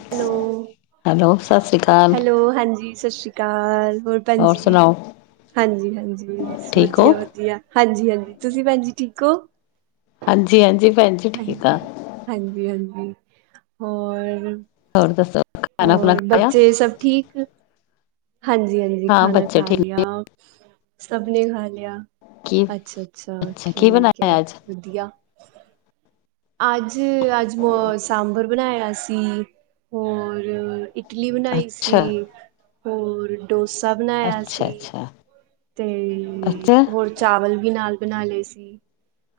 Hello, hello ਸਤਿ ਸ਼੍ਰੀ ਅਕਾਲ ਹੈਲੋ। ਹਾਂਜੀ, ਸਤਿ ਸ਼੍ਰੀ। [unintelligible] ਹੋਰ ਭੈਂਜੀ? ਹਾਂਜੀ, ਹਾਂਜੀ। ਠੀਕ ਹੋ ਵਧੀਆ, ਵਧੀਆ। ਹਾਂਜੀ, ਹਾਂਜੀ। ਤੁਸੀਂ, ਭੈੱਜੀ, ਠੀਕ ਹੋ? ਹਾਂਜੀ ਹਾਂਜੀ। ਭੈਣ ਜੀ ਠੀਕ ਹਾਂਜੀ ਆ ਹਾਂਜੀ ਹਾਂਜੀ। ਹੋਰ‌। ਹੋਰ ਦੱਸੋ ਖਾਣਾ ਖੁਣਾ ਹੋਰ ਖਾਇਆ ਬੱਚੇ ਸਭ ਠੀਕ ਹਾਂਜੀ ਹਾਂਜੀ ਹਾਂ ਖਾਣਾ ਬੱਚੇ ਖਾ ਠੀਕ ਲਿਆ ਨੇ ਸਭ ਨੇ ਖਾ ਲਿਆ ਕੀ ਅੱਛਾ ਅੱਛਾ ਕੀ ਠੀਕ ਹੈ ਬਣਾਇਆ ਅੱਜ ਵਧੀਆ। ਅੱਜ ਅੱਜ ਮ ਸਾਂਬਰ ਬਣਾਇਆ ਸੀ ਹੋਰ ਇੱਕ ਇਟਲੀ ਬਨਾਈ ਸੀ। ਅੱਛਾ ਹੋਰ ਡੋਸਾ ਬਣਾਇਆ ਅੱਛਾ ਸੀ। ਅੱਛਾ ਤੇ ਅੱਛਾ ਹੋਰ ਚਾਵਲ ਵੀ ਨਾਲ ਬਣਾ ਲਏ ਸੀ।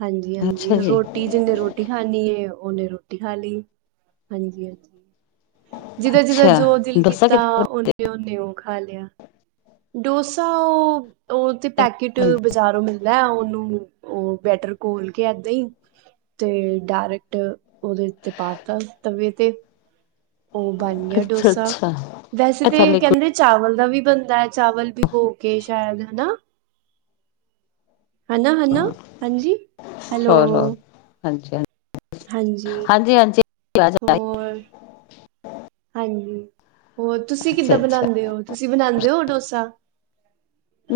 ਹਾਂਜੀ ਹਾਂਜੀ ਅੱਛਾ ਜੀ ਰੋਟੀ ਜਿੰਨੇ ਰੋਟੀ ਖਣੀ ਏ ਉਹ ਓਨੇ ਰੋਟੀ ਖਾ ਲਈ ਹਾਂਜੀ ਹਾਂਜੀ। ਜਿਦਾਂ ਜਿਦਾਂ ਅੱਛਾ ਜੋ ਦਿਲ ਡੋਸਾ ਕੀਤਾ ਕਿੱਦਾਂ ਬਣਾਉਂਦੇ? ਉਹਨੇ ਉਹਨੇ ਉਹ ਖਾ ਲਿਆ। ਡੋਸਾ‌ ਉਹ ਤੇ ਪੈਕੇਟ ਬਜ਼ਾਰੋਂ ਮਿਲ ਲੈ ਉਹਨੂੰ ਉਹ ਬੈਟਰ ਘੋਲ ਕੇ ਏਦਾਂ ਹੀ ਤੇ ਡਾਇਰੈਕਟ ਉਹਦੇ ਤੇ ਪਾਤਾ ਤਵੇ ਤੇ ਉਹ ਬਣ ਗਿਆ ਅੱਛਾ ਡੋਸਾ ਅੱਛਾ ਵੈਸੇ ਤੇ ਅੱਛਾ ਕਹਿੰਦੇ ਚਾਵਲ ਦਾ ਵੀ ਬਣਦਾ ਹੈ ਚਾਵਲ ਭਿਗੋਕੇ ਸ਼ਾਇਦ ਹਨਾ। ਹਨਾ ਹਨਾ ਲਿਕੁਇਡ। ਹਾਂਜੀ ਹੈਲੋ ਹੋਰ ਹੋਰ ਹਾਂਜੀ ਹਾਂਜੀ ਹਾਂਜੀ ਹਾਂਜੀ ਆਵਾਜ਼ ਆ ਰਹੀ ਹੋਰ। [inaudible] ਹਾਂਜੀ ਹੋਰ ਤੁਸੀਂ ਅੱਛਾ ਕਿੱਦਾਂ ਅੱਛਾ ਬਣਾਉਂਦੇ ਹੋ ਤੁਸੀਂ ਬਣਾਉਂਦੇ ਹੋ। ਦੋਸਾ।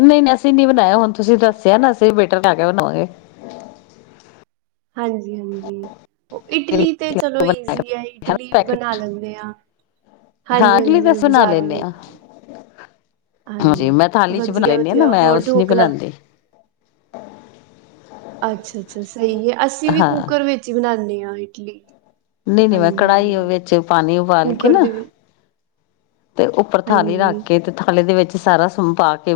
ਨਹੀਂ ਨਹੀਂ ਅਸੀਂ ਨੀ ਬਣਾਇਆ ਹੁਣ ਤੁਸੀਂ ਦੱਸਿਆ ਨਾ ਅਸੀਂ ਲਾ ਕੇ ਬਣਾਵਾਂਗੇ ਹਾਂਜੀ ਹਾਂਜੀ। ਉਹ ਇਟਲੀ ਤੇ ਚਲੋ ਈਜ਼ੀ ਆ ਇਟਲੀ ਵੀ ਪੈਕਟ ਬਣਾ ਲੈਂਦੇ ਆ ਹਾਂ ਹਾਂਜੀ ਇਡਲੀ ਤਾਂ ਹਾਂਜੀ ਅਸੀਂ ਬਣਾ ਬਜ਼ਾਰੋਂ ਲੈਂਦੇ ਹਾਂ ਮੈਂ ਹਾਂਜੀ ਥਾਲੀ ਚ ਬਣਾ ਵਧੀਆ ਲੈਂਦੀ ਹਾਂ ਨਾ ਵਧੀਆ ਮੈਂ ਹੋਰ ਉਸ ਚ ਨਹੀਂ ਢੋਕਲਾ ਬਣਾਉਂਦੀ ਅੱਛਾ ਅੱਛਾ ਸਹੀ ਹੈ ਅਸੀਂ ਵੀ ਹਾਂ ਕੁੂੱਕਰ ਵਿੱਚ ਹੀ ਬਣਾਣੇ ਇਡਲੀ ਨਹੀਂ ਨਹੀਂ ਮੈਂ ਹਾਂਜੀ ਕੜਾਹੀ ਹਾਂਜੀ ਵਿੱਚ ਪਾਣੀ ਉਬਾਲ ਕੇ ਕੁੂੱਕਰ ਨਾ ਦੇ ਵਿੱਚ ਤੇ ਉੱਪਰ ਥਾਲੀ ਹਾਂਜੀ ਰੱਖ ਕੇ ਤੇ ਥਾਲੀ ਦੇ ਵਿੱਚ ਅਤੇ ਸਾਰਾ ਸਮਾਨ ਪਾ ਕੇ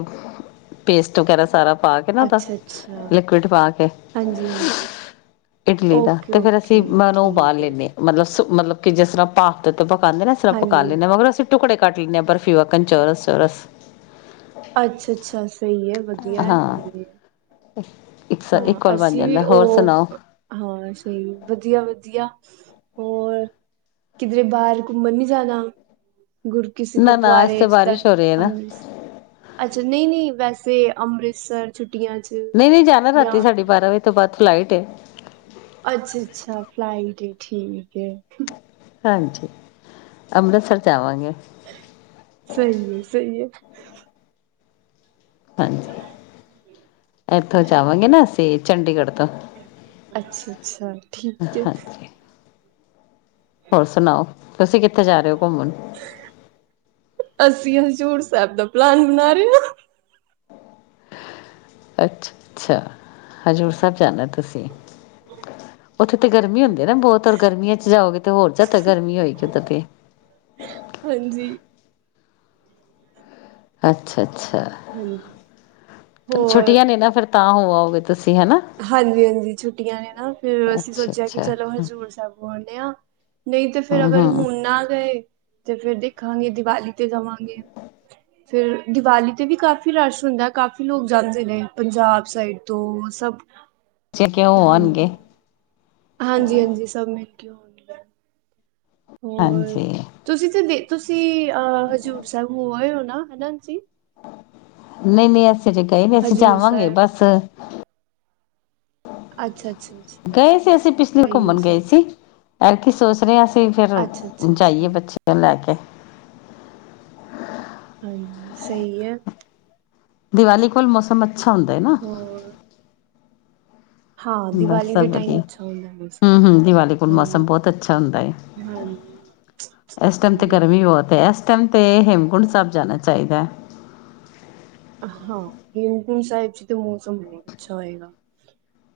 ਪੇਸਟ ਵਗੈਰਾ ਸਾਰਾ ਪਾ ਕੇ ਨਾ ਉਹਦਾ ਅੱਛਾ ਅੱਛਾ ਲਿਕੁਿਡ ਪਾ ਕੇ, ਹਾਂਜੀ ਹਾਂਜੀ ਇਡਲੀ ਦਾ ਓਕੇ ਤੇ ਫੇਰ ਅਸੀਂ ਓਕੇ ਮੈਂ ਉਹਨੂੰ ਉਬਾਲ ਠੀਕ ਹੈ ਲੈਂਨੇ। ਹ ਮਤਲਬ ਮਤਲਬ ਕਿ ਜਿਸ ਤਰ੍ਹਾਂ ਭਾਖਤ ਤੇ ਪਕਾਉਂਦੇ। ਇਸ ਤਰ੍ਹਾਂ ਪਕਾ ਹਾਂਜੀ ਲੈਂਦੇ। ਮਗਰ ਅਸੀਂ ਟੁਕੜੇ ਕਟ ਲ ਨੇ ਬਰਫ਼ੀ ਵਕਨ ਚੋਰਸ- ਚੋਰਸ ਅੱਛਾ -ਅੱਛਾ ਸਹੀ ਹੈ, ਵਧੀਆ ਹੈ, ਹਾਂਜੀ। ਅ [inaudible] ਹਾਂ। ਅਸੀਂ ਵੀ ਉਹ ਹਾਂ। ਸਹੀ ਵਧੀਆ -ਵਧੀਆ। ਹੋਰ ਕਿਧਰੇ ਬਾਹਰ ਘੁੰਮਣ ਵੀ ਜਾਣਾ। ਗੁਰ ਕਿਸੇ ਨਾ ਨਾ ਇਸ ਗੁਰਦੁਆਰੇ ਤੇ ਜਿੱਦਾਂ ਬਾਰਿਸ਼ ਹੋ ਰਹੀ ਹੈ ਨਾ ਅੰਮ੍ਰਿਤਸਰ, ਅੱਛਾ। ਨਹੀਂ -ਨਹੀਂ ਵੈਸੇ ਰੇ ਅੰਮ੍ਰਿਤਸਰ ਛੁੱਟੀ ਛੁੱਟੀਆਂ 'ਚ ਨਾ ਜਾਂ ਰਾਤੀ ਸਾਢੇ ਬਾਰਾਂ ਵਜੇ ਤੋਂ ਬਾਅਦ ਫਲਾਈਟ ਹੈ। ਅੱਛਾ- ਅੱਛਾ ਫਲਾਈਟ, ਠੀਕ ਹਾਂਜੀ। ਅੰਮ੍ਰਿਤਸਰ ਚ ਆਵਾਂਗੇ। ਸਹੀ ਹੈ, ਸਹੀ ਹੈ। ਹਾਂਜੀ। ਇੱਥੋਂ ਜਾਵਾਂਗੇ। ਨਾ ਅਸੀਂ ਅਤੇ ਚੰਡੀਗੜ੍ਹ ਤੋਂ ਅੱਛਾ- ਅੱਛਾ ਠੀਕ ਹੈ। ਹਾਂਜੀ ਹੋਰ ਸੁਣਾਓ, ਤੁਸੀਂ ਕਿੱਥੇ ਜਾ ਰਹੇ ਹੋ? ਘੁੰਮਣ ਅੱਸੀ ਹਜੇ ਤੂੜ ਸਾਹਿਬ ਦਾ ਪਲਾਨ ਬਣਾ ਰਹੇ ਹਾਂ। ਅੱਛ- ਅੱਛਾ ਹਜ਼ੂਰ ਸਾਹਿਬ ਜਾਣਾ। ਤੁਸੀਂ ਉੱਥੇ ਤੇ ਗਰਮੀ ਹੁੰਦੀ ਨਾ ਬਹੁਤ ਰ ਗਰਮੀਆਂ ਚ ਜਾਓਗੇ। ਤੇ ਹੋਰ ਜਿਆਦਾ ਗਰਮੀ ਹੋਏਗੀ। ਓਦਾਂ ਤੇ ਹਾਂਜੀ ਅੱਛਾ- ਅੱਛਾ। ਹਾਂਜੀ ਅੱਛਾ ਹੋਰ ਛੁੱਟੀਆਂ ਨੇ ਨਾ ਫੇਰ ਤਾਂ ਹੋ ਆਵੋਗੇ। ਤੁਸੀਂ ਹਨਾ। ਹਾਂਜੀ- ਹਾਂਜੀ ਛੁੱਟੀਆਂ ਨੇ ਨਾ ਫਿਰ ਅਸੀਂ ਅੱਛਾ ਸੋਚਿਆ ਕਿ ਅੱਛਾ ਚਲੋ, ਹਮ ਹਜ਼ੂਰ ਸਾਹਿਬ ਬੋਲਦੇ ਹਾਂ। ਨਹੀਂ ਤੇ ਫਿਰ ਅਗਰ ਹਮ ਹੁਣ ਨਾ ਗਏ। ਤੇ ਫੇਰ ਦੇਖਾਂਗੇ ਦੀਵਾਲੀ ਤੇ ਜਾਵਾਂਗੇ ਫੇਰ ਦੀਵਾਲੀ ਤੇ ਵੀ ਕਾਫ਼ੀ ਰਸ਼ ਹੁੰਦਾ। ਕਾਫੀ ਲੋਕ ਜਾਂਦੇ ਨੇ ਪੰਜਾਬ ਸਾਈਡ ਤੋਂ ਸਭ ਬੱਚੇ ਕਿਉਂ ਹਾਂਜੀ- ਆਉਣਗੇ ਹਾਂਜੀ- ਹਾਂਜੀ ਸਭ ਮਿਲ ਕਿਉਂ ਹੁੰਦੀ ਆ। ਹੋਰ ਹਾਂਜੀ ਤੁਸੀਂ ਤੇ ਦੇ ਤੁਸੀਂ ਆਹ ਹਜ਼ੂਰ ਸਾਹਿਬ ਹੋ ਆਏ ਓ? ਆ ਹਨਾ ਜੀ। ਨਹੀਂ-ਨਹੀਂ ਅਸ ਅਜੇ ਗਏ ਨੀ ਅਸੀਂ ਹਜ਼ੂਰ ਜਾਵਾਂਗੇ ਸਾਹਿਬ ਬਸ। ਅੱਛਾ-ਅੱਛ ਗਏ ਸੀ ਅਸੀਂ, ਪਿਛਲੇ ਘੁੰਮਣ ਗਏ ਸਹੀ ਸੀ। ਹੈ ਐਤ ਕੀ ਸੋਚ ਰਹੇ ਆਂ ਫਿਰ ਅੱਛਾ ਅੱਛਾ ਅੱਛਾ ਜਾਈਏ ਬੱਚਿਆਂ ਨੂੰ ਲੈ ਕੇ। ਸਹੀ ਐ। ਦੀਵਾਲੀ ਕੋਲ ਮੌਸਮ ਅ ਅੱਛਾ ਹੁੰਦਾ ਐ ਨਾ। ਹੋਰ ਹਾਂ ਬਸ ਦੀਵਾਲੀ ਦੇ ਸਭ ਟਾਈਮ ਵਧੀਆ, ਅੱਛਾ ਹੁੰਦਾ ਮੌਸਮ ਹੂੰ ਹੂੰ, ਦੀਵਾਲੀ ਕੋਲ ਮੌਸਮ ਹਾਂਜੀ ਬਹੁਤ ਅੱਛਾ ਹੁੰਦਾ ਏ, ਹਾਂਜੀ ਇਸ ਟਾਈਮ ਤੇ ਹਾਂਜੀ ਗਰਮੀ ਬਹੁਤ ਐ, ਇਸ ਟਾਈਮ ਤੇ ਹੇਮਕੁੰਡ ਸਾਹਿਬ ਜਾਣਾ ਚਾਹੀਦਾ ਐ। ਹਾਂ ਹੇਮਕੁੰਟ ਸਾਹਿਬ ਜੀ ਤੇ ਮੌਸਮ ਬਹੁਤ ਅੱਛਾ ਹੋਏਗਾ।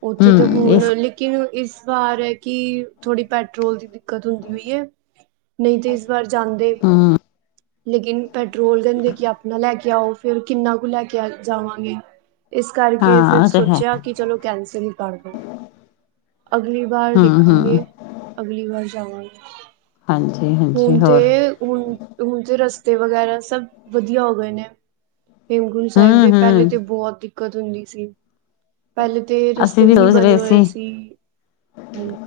ਉੱਥੇ ਤਾਂ ਹੂੰ ਹੁਨ ਇਸ ਲੇਕਿਨ ਇਸ ਵਾਰ ਹੈ ਕਿ ਥੋੜ੍ਹੀ ਪੈਟਰੋਲ ਦੀ ਦਿਕ ਦਿੱਕਤ ਹੁੰਦੀ ਹੋਈ ਹੈ ਨਹੀਂ ਤੇ ਇਸ ਵਾਰ ਜਾਂਦੇ। ਹੂੰ ਲੇਕਿਨ ਪੈਟਰੋਲ ਦਾ ਹੁੰਦਾ ਕਿ ਆਪਣਾ ਲੈ ਕੇ ਕੇ ਆਓ, ਫਿਰ ਕਿੰਨਾ ਕੁ ਲੈ ਕੇ ਆ ਜਾਵਾਂਗੇ। ਇਸ ਕਰਕੇ ਫਿਰ ਹਾਂ ਉਹ ਤੇ ਹੈ ਸੋਚਿਆ ਕਿ ਚਲੋ ਕੈਂਸਲ ਹੀ ਕਰਦੋ, ਅਗਲੀ ਵਾਰ ਹੂੰ ਦੇਖਾਂਗੇ, ਹੂੰ ਅਗਲੀ ਵਾਰ। [unintelligible] ਹਾਂਜੀ ਹਾਂਜੀ ਹੁਨ ਤੇ, ਹੋਰ ਹੁਨ-ਹੁਨ ਤੇ ਰਸ ਤੇ ਵਗੈਰਾ ਸਭ ਵਧੀਆ ਹੋ ਗਏ ਨੇ। ਹੇਮ ਕੁੰਡ ਸਾਹਿਬ ਹੂੰ ਦੇ ਪਹਿਲੇ ਹੂੰ ਤੇ ਬਹੁਤ ਹੀ ਦਿੱਕਤ ਹੁੰਦੀ ਸੀ। ਪਹਿਲੇ ਤੇ ਅਸੀਂ ਰਸਤੇ ਵੀ ਨੀ ਸੋਚ ਬਣੇ ਰਹੇ ਹੋਏ ਸੀ, ਹਾਂਜੀ।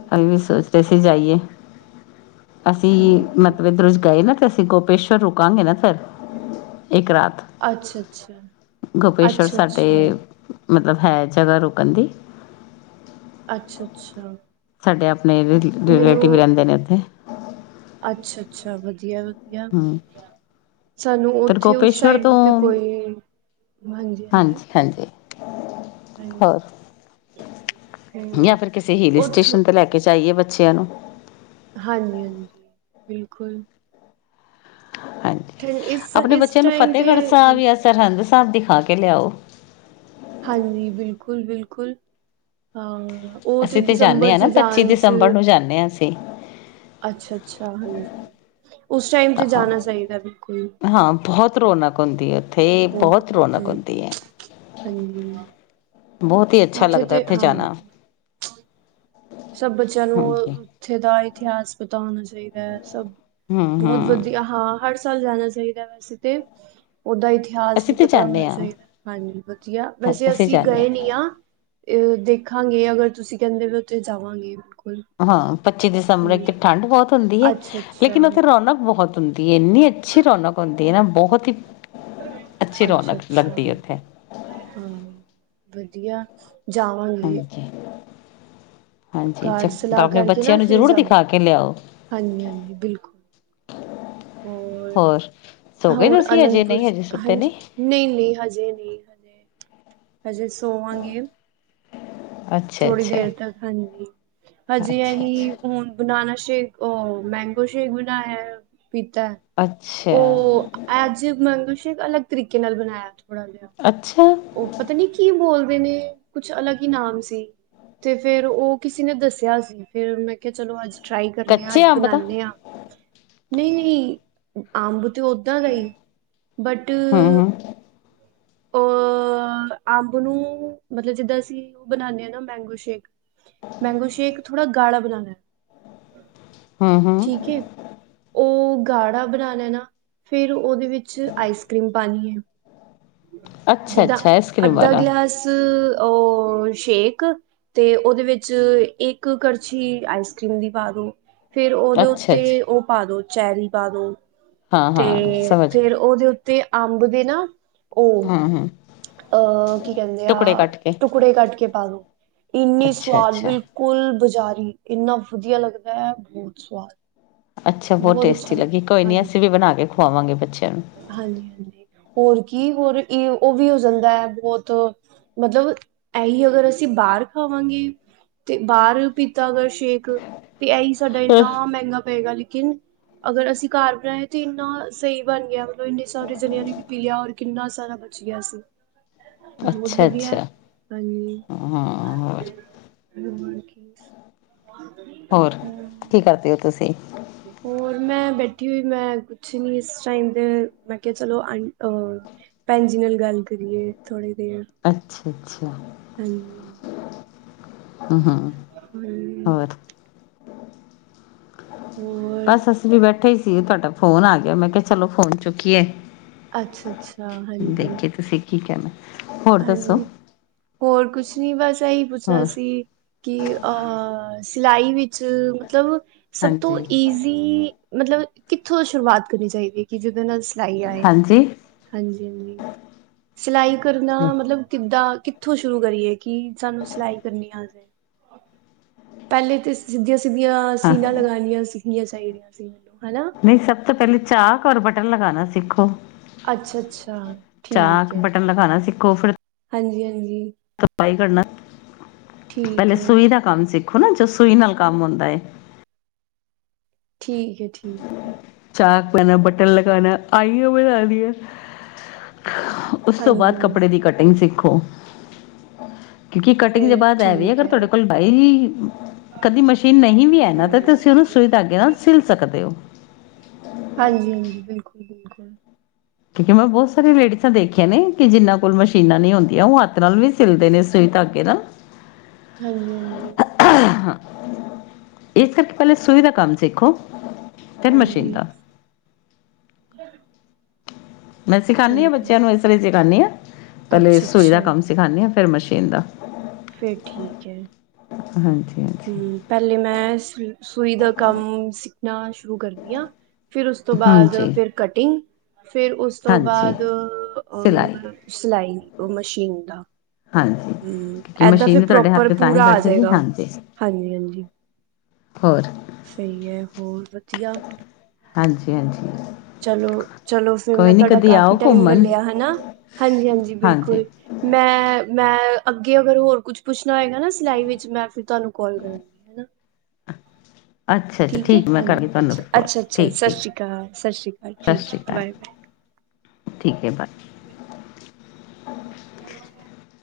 ਉੱਥੇ ਜਾਈਏ। ਅਸੀਂ ਹਾਂਜੀ। ਮਤਲਬ [unintelligible] ਗਏ ਨਾ ਤੇ ਅਸੀਂ ਗੋਪੇਸ਼ਵਰ ਰੁਕਾਂਗੇ ਨਾ ਫਿਰ ਇੱਕ ਰਾਤ ਅੱਛਾ ਅੱਛਾ ਗੋਪੇਸ਼ਵਰ ਅੱਛਾ ਅੱਛਾ ਸਾਡੇ ਮਤਲਬ ਹੈ ਜਗ੍ਹਾ ਰੁਕਨ ਦੀ। ਅੱਛਾ ਅੱਛਾ ਛੱਡਿਆ, [unintelligible] ਆਪਣੇ ਮੈਨੂੰ ਰਿਲੇਟਿਵ ਰਹਿੰਦੇ ਨੇ ਉੱਥੇ, [unintelligible] ਅੱਛਾ ਅੱਛਾ ਵਧੀਆ। ਹਮ ਸਾਨੂੰ ਫਿਰ ਉਥੇ ਉਸ ਗੋਪੇਸ਼ਵਰ ਸਾਈਡ ਤੋਂ ਤੇ ਕੋਈ ਹਾਂਜੀ-ਹਾਂਜੀ। ਹਾਂਜੀ ਹਾਂਜੀ ਹੋਰ ਜਾਂ ਹਮ ਫਿਰ ਕਿਸੇ ਹਿੱਲ ਉੱਥ ਸਟੇਸ਼ਨ ਤੇ ਲੈ ਕੇ ਜਾ ਆਈਏ ਬ ਬੱਚਿਆਂ ਨੂੰ- ਹਾਂਜੀ ਹਾਂਜੀ। ਬਿਲਕੁਲ ਹਾਂਜੀ ਠੰਡ ਇਸ ਆਪਣੇ ਇਸ ਬੱਚਿਆਂ ਨੂੰ ਟਾਈਮ ਤੇ ਫਤਿਹਗੜ੍ਹ ਸਾਹਿਬ ਹਾਂਜੀ ਆ ਸਰਹਿੰਦ ਘਰ ਦੀਖਾ ਕੇ ਲਿਆਓ। ਹਾਂਜੀ ਬਿਲਕੁਲ-ਬਿਲਕੁਲ। ਬਿਲਕੁਲ ਹਾਂ। [unintelligible] ਉਹ ਤੇ ਅਸੀਂ ਜਾਂਦੇ ਦਸੰਬਰ ਹਾਂ ਚ ਨਾ ਪੱਚੀ ਜਾਣ ਚ ਦਸੰਬਰ ਨੂੰ ਜਾਂਦੇ ਹਾਂ ਅਸੀਂ ਅੱਛਾ-ਅੱਛਾ ਹਾਂਜੀ। ਉਸ ਟਾਈਮ ਤਾਂ ਤੇ ਜਾਣਾ ਚਾਹੀਦਾ ਬਿਲਕੁਲ ਹਾਂ ਬਹੁਤ ਰੌਨਕ ਹੁੰਦੀ ਹੈ। ਉੱਥੇ ਬਹੁਤ ਰੌਨਕ ਹੁੰਦੀ ਹੈ। ਹਾਂਜੀ ਬਹੁਤ ਹੀ ਅੱਛਾ ਲੱਗਦਾ ਤੇ ਉੱਥੇ ਹਾਂ ਜਾਣਾ। ਸਭ ਬੱਚਿਆਂ ਨੂੰ ਹਾਂਜੀ ਉੱਥੇ ਦਾ ਇਤਿਹਾਸ ਪਤਾ ਹੋਣਾ ਚਾਹੀਦਾ। ਚਾਹੀਦਾ ਹੈ ਸਭ ਹਮ ਬਹੁਤ ਹਮ ਵਧੀਆ ਹਾਂ। ਚੱਲ ਜਾਣਾ ਚਾਹੀਦਾ ਵੈਸੇ ਤੇ, [unintelligible] ਓਦਾ ਇਤਿਹਾਸ ਅਸੀਂ ਵੀ ਤੇ ਪਤਾ ਹੋਣਾ ਜਾਂਦੇ ਹਾਂ ਚਾਹੀਦਾ ਹਾਂਜੀ ਵਧੀਆ ਵੈਸੇ ਅਸੀਂ ਗਏ ਨੀ ਆ। ਅ ਦੇਖਾਂਗੇ ਅਗਰ ਤੁਸੀਂ ਕਹਿੰਦੇ ਹੋ। [unintelligible] ਔ ਜਾਵਾਂਗੇ। [unintelligible] ਹਾਂ ਪੱਚੀ ਦਸੰਬਰ ਇੱਕ ਹਾਂਜੀ ਠੰਡ ਬਹੁਤ ਹੁੰਦੀ ਹੈ ਲੇਕਿਨ ਅੱਛਾ-ਅੱਛਾ ਉੱਥੇ ਰੌਣਕ ਬਹੁਤ ਹੁੰਦੀ ਇੰਨੀ ਅੱਛੀ ਰੌਨਕ ਹੁੰਦੀ ਨਾ ਬਹੁਤ ਹੀ ਅੱਛੀ ਰੌਨਕ ਅੱਛਾ-ਅੱਛਾ ਲੱਗਦੀ ਹੈ ਉੱਥੇ। ਹਾਂ ਵਧੀਆ ਜਾਵਾਂਗੇ? ਹਾਂਜੀ ਹਾਂਜੀ ਚ ਘਰ ਸਲਾਹ ਆਪਣੇ ਕਰਕੇ ਨਾ ਬੱਚਿਆਂ ਨੂੰ ਫਿਰ ਜ਼ਰੂਰ ਦਿਖਾ ਜਾਵਾਂਗੇ ਕੇ ਲਿਆਓ? ਹੋਰ ਸੋ ਗਏ ਹੋਰ ਤੁਸੀਂ ਅਜੇ ਅਨੰਦਪੁਰ ਨਹੀਂ ਹਜੇ ਸੁੱਤੇ ਹਾਂਜੀ ਨਹੀਂ ਨਹੀਂ ਹਜੇ ਨਹੀਂ। ਹ ਹਜੇ ਸੋਵਾਂਗੇ। ਅੱਛਾ ਥੋੜ੍ਹੀ ਅੱਛਾ ਦੇਰ ਤੱਕ ਹਾਂਜੀ ਅੱਛਾ ਹਜੇ ਅਸੀਂ ਅੱਛਾ ਹੁਣ ਬਣਾਉਣਾ ਸ਼ੇਕ ਮੈਂਗੋ ਸ਼ੇਕ ਬਣਾਇਆ, ਪੀਤਾ ਅੱਛਾ ਉਹ ਅੱਜ ਮੰਨ ਅਲੱਗ ਤਰੀਕੇ ਨਾਲ ਬਣਾਇਆ ਥੋੜਾ ਜਿਹਾ ਅੱਛਾ। ਉਹ ਪਤਾ ਨੀ ਕੀ ਬੋਲਦੇ ਨੇ ਕੁਛ ਅਲੱਗ ਹੀ ਨਾਮ ਸੀ ਤੇ ਫੇਰ ਉਹ ਕਿਸੇ ਨੇ ਦੱਸਿਆ ਸੀ ਫੇਿਰ ਮੈਂ ਕਿਹਾ ਚਲੋ ਅੱਜ ਟਰਾਈ ਕਰਨ ਹ ਅੱ ਕੱਚੇ ਅੰਬ ਦਾ ਬਣਾਦੇ ਹਾਂ ਨਹੀਂ ਨਹੀਂ ਅੰਬ ਉਦਾਂ ਗਈ ਬਟ ਹਮ ਹਮ ਅ ਅੰਬ ਨੂੰ ਮਤਲਬ ਜਿੱਦਾਂ ਅਸੀਂ ਉਹ ਬਣਾਉਦੇ ਹਾਂ ਨਾ ਮੈਂਗੋ ਸ਼ੇਕ ਮੈਂਗੋ ਸ਼ੇਕ ਥੋੜ੍ਹਾ ਗਾਲਾ ਬਣਾਉਣਾ ਹਮ ਹਮ ਠੀਕ ਉਹ ਗਾੜਾ ਬਣਾ ਲੈ ਨਾ ਫੇਿਰ ਉਹਦੇ ਵਿੱਚ ਆਈਸ ਕਰ੍ਰੀਮ ਪਾਣੀ ਹੈ। ਜਿੱਦਾਂ ਅੱਧਾ ਗਲਾਸ ਉਹ ਸ਼ੇਕ ਤੇ ਉਹਦੇ ਵਿੱਚ ਇੱਕ ਕਰੜਛੀ ਆਈਸ ਕਰ੍ਰੀਮ ਦੀ ਪਾ ਦਓ। ਫੇਿਰ ਉਹਦੇ ਉੱਤੇ ਉਹ ਪਾ ਦੋ ਚੈਰੀ ਪਾ ਦੋ, ਤੇ ਫੇਰ ਉਹਦੇ ਤੇ ਅੰਬ ਦੇ ਨਾ ਉਹ ਹਮ ਹਮ ਅਹ ਕੀ ਕਹਿੰਦੇ ਆ ਟੁਕੜੇ ਕੱਟ ਕੇ ਟੁਕੜੇ ਕੱਟ ਕੇ ਪਾ ਦੋ ਇੰਨੀ ਅੱਛਾ ਸਵਾਦ ਅੱਛਾ ਬਿਲਕੁਲ ਬਾਜ਼ਾਰੀ ਇੰਨਾ ਵਧੀਆ ਲੱਗਦਾ ਹੈ ਬਹੁਤ ਸਵਾਦ। ਅੱਛਾ ਬਹੁਤ ਅੱਛਾ ਟੇਸਟੀ ਲੱਗੀ ਕੋਈ ਲੱਗਦਾ ਨੀ ਅਸੀਂ ਵੀ ਬਣਾ ਕੇ ਖੁਵਾਵਾਂਗੇ ਹਾਂਜੀ ਹਾਂਜੀ ਹੋਰ ਕੀ ਹੋਰ ਇਹ ਉਹ ਵੀ ਹੋ ਜਾਂਦਾ ਹੈ ਬਹੁਤ ਮਤਲਬ ਇਹੀ ਅਗਰ ਅਸੀਂ ਬਾਹਰ ਖਾਵਾਂਗੇ ਤੇ ਬਾਹਰ ਤਾਂ ਅਗਰ ਸ਼ੇਕ ਤੇ ਇਹੀ ਸਾਡਾ ਇੰਨਾ ਮਹਿੰਗਾ ਪਏਗਾ ਲੇਕਿਨ ਅਗਰ ਅਸੀਂ ਘਰ ਬਣਾਏ ਤੇ ਇੰਨਾ ਸਹੀ ਬਣ ਗਿਆ ਮਤਲਬ ਇੰਨੇ ਸਾਰੇ ਜਣਿਆਂ ਨੂੰ ਵੀ ਪੀ ਲਿਆ ਔਰ ਕਿੰਨਾ ਸਾਰਾ ਬਚ ਗਿਆ ਸੀ। ਬਹੁਤ ਅੱਛਾ ਵਧੀਆ ਅੱਛਾ ਹਾਂਜੀ। ਹਾਂ ਹੋਰ [inaudible] ਹੋਰ ਕੀ ਹੋਰ ਕਰਦੇ ਹੋ ਤੁਸੀਂ ਹੋਰ ਮੈਂ ਬੈਠੀ ਹੋਈ ਮੈਂ ਕੁਛ ਨੀ ਇਸ ਟਾਈਮ ਤੇ ਮੈਂ ਕਿਹਾ ਚਲੋ ਭੈਣ ਜੀ ਨਾਲ ਗੱਲ ਕਰੀਏ ਥੋੜੇ ਅੱਛਾ ਅੱਛਾ। ਹਾਂਜੀ। ਹਮ ਹਮ ਹੋਰ [inaudible] ਹੋਰ ਬਸ ਅੱਸੀ ਵੀ ਬੈਠੇ ਹੀ ਸੀ। ਤੁਹਾਡਾ ਫੋਨ ਆ ਗਿਆ, ਮੈਂ ਕਿਹਾ ਚਲੋ ਫੋਨ ਚੁੱਕੀਏ। ਅੱਛਾ- ਅੱਛਾ ਹਾਂਜੀ। ਦੇਖੀ ਤੁਸੀਂ ਕੀ ਕਹਿਣਾ ਹੋਰ ਦੱਸੋ ਹਾਂਜੀ ਹੋਰ ਕੁਛ ਨੀ ਬਸ, ਇਹੀ ਪੁੱਛਣਾ ਹੋਰ ਸੀ ਕਿ ਅਹ ਸਿਲਾਈ ਵਿੱਚ ਮਤਲਬ ਸਭ ਤੋਂ ਹਾਂਜੀ ਈਜ਼ੀ ਮਤਲਬ ਕਿੱਥੋਂ ਸ਼ੁਰੂਆਤ ਕਰਨੀ ਚਾਹੀਦੀ ਹੈ, ਕਿ ਜਿਹਦੇ ਨਾਲ ਸਿਲਾਈ ਆਏ, ਹਾਂਜੀ ਹਾਂਜੀ -ਹਾਂਜੀ ਸਿਲਾਈ ਕਰ ਮਤਲਬ ਕਿੱਦਾਂ? ਤਾਂ, ਕਿੱਥੋਂ ਸ਼ੁਰੂ ਕਰੀਏ। ਕੀ ਸਾਨੂੰ ਸਿਲਾਈ ਕਰਨੀ ਆਜੇ। ਪਹਿਲੇ ਤੇ ਸਿੱਧੀਆਂ- ਸਿੱਧੀਆਂ ਹਾਂ ਸੀਨਾ ਲਗਣੀਆਂ ਸਿੱਖਣੀਆਂ ਚਾਹੀਦੀਆਂ ਸੀ, ਹਨਾ ਸਿੱਖੋ। ਅੱਛਾ-ਅੱਛਾ, ਠੀਕ ਚਾਕ ਹੈ, ਬਟਨ ਲਗਾਉਣਾ ਸਿੱਖੋ। ਫਿਰ, ਹਾਂਜੀ-ਹਾਂਜੀ। ਾਈ [inaudible] ਠੀਕ ਪਹਿਲੇ ਹੈ, ਸੂਈ ਦਾ ਕੰਮ ਸਿੱਖਿਆ ਦੇਖੋ ਨਾ, ਜੋ ਸੂਈ ਨਾਲ ਕੰਮ ਹੁੰਦਾ ਹੇ। ਠੀਕ ਹੈ। ਠੀਕ ਹੈ। ਚਾਕ ਪਾਣਾ, ਬਟਨ ਲਗਾਣਾ ਆਈ ਬਣਾ ਦੀਆਂ ਉਸ ਤੋਂ ਬਾਅਦ ਹਾਂਜੀ, ਕੱਪੜੇ ਦੀ, ਹਾਂਜੀ। ਕਟਿੰਗ ਸਿੱਖੋ। [inaudible] ਕਿਉਂਕਿ ਕਟਿੰਗ ਦੇ ਫੇਰ ਬਾਅਦ ਇਹ ਵੀ, ਠੀਕ ਅਗਰ ਹੈ, ਤੁਹਾਡੇ ਕੋਲ ਬਾਈ ਕਦੀ ਮਸ਼ੀਨ ਨਹੀਂ ਵੀ ਹੈ ਨਾ ਤੇ, ਤੁਸੀਂ ਉਹਨੂੰ ਸੁਈ- ਧਾਗੇ ਨਾਲ ਸਿਲ ਸਕਦੇ ਹੋ। [inaudible] ਹਾਂਜੀ -ਹਾਂਜ। ਬਿਲਕੁਲ। ਬਿਲਕੁਲ। ਕਿਉਂਕਿ ਮੈਂ ਬਹੁਤ ਸਾਰੀਆਂ ਲੇਡੀਜ਼ਾਂ ਦੇਖੀਆਂ ਨੇ ਕਿ, ਜਿਨਾਂ ਕੋਲ ਮਸ਼ੀਨਾਂ ਨਹੀਂ ਹੁੰਦੀਆਂ ਉਹ ਹੱਥ ਨਾਲ ਵੀ ਸਿਲਦੇ ਨੇ, ਸੂਈ ਧਾਗੇ ਦਾ ਹਾਂਜੀ-ਹਾਂਜੀ‌। ਹਾਂ-ਹਾਂ। ਇਸ ਕਰਕੇ ਪਹਿਲਾਂ ਸੂਈ ਦਾ ਕੰਮ ਸਿੱਖੋ, ਫਿਰ ਮਸ਼ੀਨ ਹਾਂਜੀ, ਦਾ। ਮੈਂ ਸਿਖਾਂਦੀ ਹਾਂ ਹਾਂਜੀ, ਬੱਚਿਆਂ ਨੂੰ ਇਸ। [unintelligible] [unintelligible] ਨੀ ਆ। ਪਹਿਲੇ ਅੱਛਾ, ਸੂਈ ਦਾ ਅੱਛਾ। ਕੰਮ ਸਿਖਾਣੀ ਹਾਂ। ਫਿਰ ਮਸ਼ੀਨ ਦਾ। ਫੇਰ ਠੀਕ ਹੈ। ਹਾਂਜੀ। ਹਾਂਜੀ ਹੁਂ ਪਹਿਲੇ ਮੈਂ ਸੂਈ ਦਾ ਕੰਮ ਸਿੱਖਣਾ ਸ਼ੁਰੂ ਕਰਦੀ ਹਾਂ, ਫਿਰ ਉਸ ਤੋਂ ਬਾਅਦ ਹਾਂਜੀ ਫਿਰ ਕਟਿੰਗ ਫੇਰ ਉਸ ਤੋਂ ਹਾਂਜੀ ਬਾਅਦ ਸਿਲਾਈ ਅ ਸਿਲਾਈ। ਉਹ ਮਸ਼ੀਨ ਦਾ ਹਾਂਜੀ ਹੁਂ, ਕਿਉਂਕਿ ਏਦਾਂ ਫਿਰ ਮਸ਼ੀਨ ਵੀ ਤੁਹਾਡੇ ਹੱਥ ਪ੍ਰੋਪਰ 'ਤੇ ਤਾਂ ਹੀ ਪੂਰਾ ਆ ਬੈਠੇਗੀ ਜਾਏਗਾ। ਹਾਂਜੀ ਹਾਂਜੀ -ਹਾਂਜੀ। ਹੋਰ। ਸਹੀ ਹੈ। ਹੋਰ ਵਧੀਆ? ਹਾਂਜੀ-ਹਾਂਜੀ। ਚਲੋ- ਚਲੋ, ਫਿਰ ਮੈਂ ਤੁਹਾਡਾ ਕਾਫੀ ਆਓ ਟਾਈਮ ਲੈ ਘੁੰਮਣ ਲਿਆ। ਹੈ ਨਾ? ਹਾਂਜੀ-ਹਾਂਜੀ ਹਾਂਜੀ ਬਿਲਕੁਲ। ਮੈਂ-ਮੈਂ ਅੱਗੇ ਅਗਰ ਹੋਰ ਕੁੱਛ ਪੁਛ [unintelligible] ਗਾ ਨਾ ਸਿਲਾਈ ਵਿੱਚ ਮੈਂ ਫਿਰ ਤੁਹਾਨੂੰ ਕਾਲ ਕਰਾਂਗੀ। ਅੱਛਾ ਅੱਛਾ ਠੀਕ ਹੈ? ਮੈਂ ਕਰਾਂਗੀ ਹਾਂਜੀ, ਤੁਹਾਨੂੰ ਫੋਨ ਅੱਛਾ-ਅੱਛਾ। ਠੀਕ ਸਤਿ ਠੀਕ ਸ੍ਰੀ ਅਕਾਲ। ਸਤਿ ਸ਼੍ਰੀ ਅਕਾਲ। ਸਤਿ ਠੀਕ ਸ਼੍ਰੀ ਹੈ। ਅਕਾਲ ਬਾਏ। ਠੀਕ ਹੈ। ਬਾਏ। [inaudible]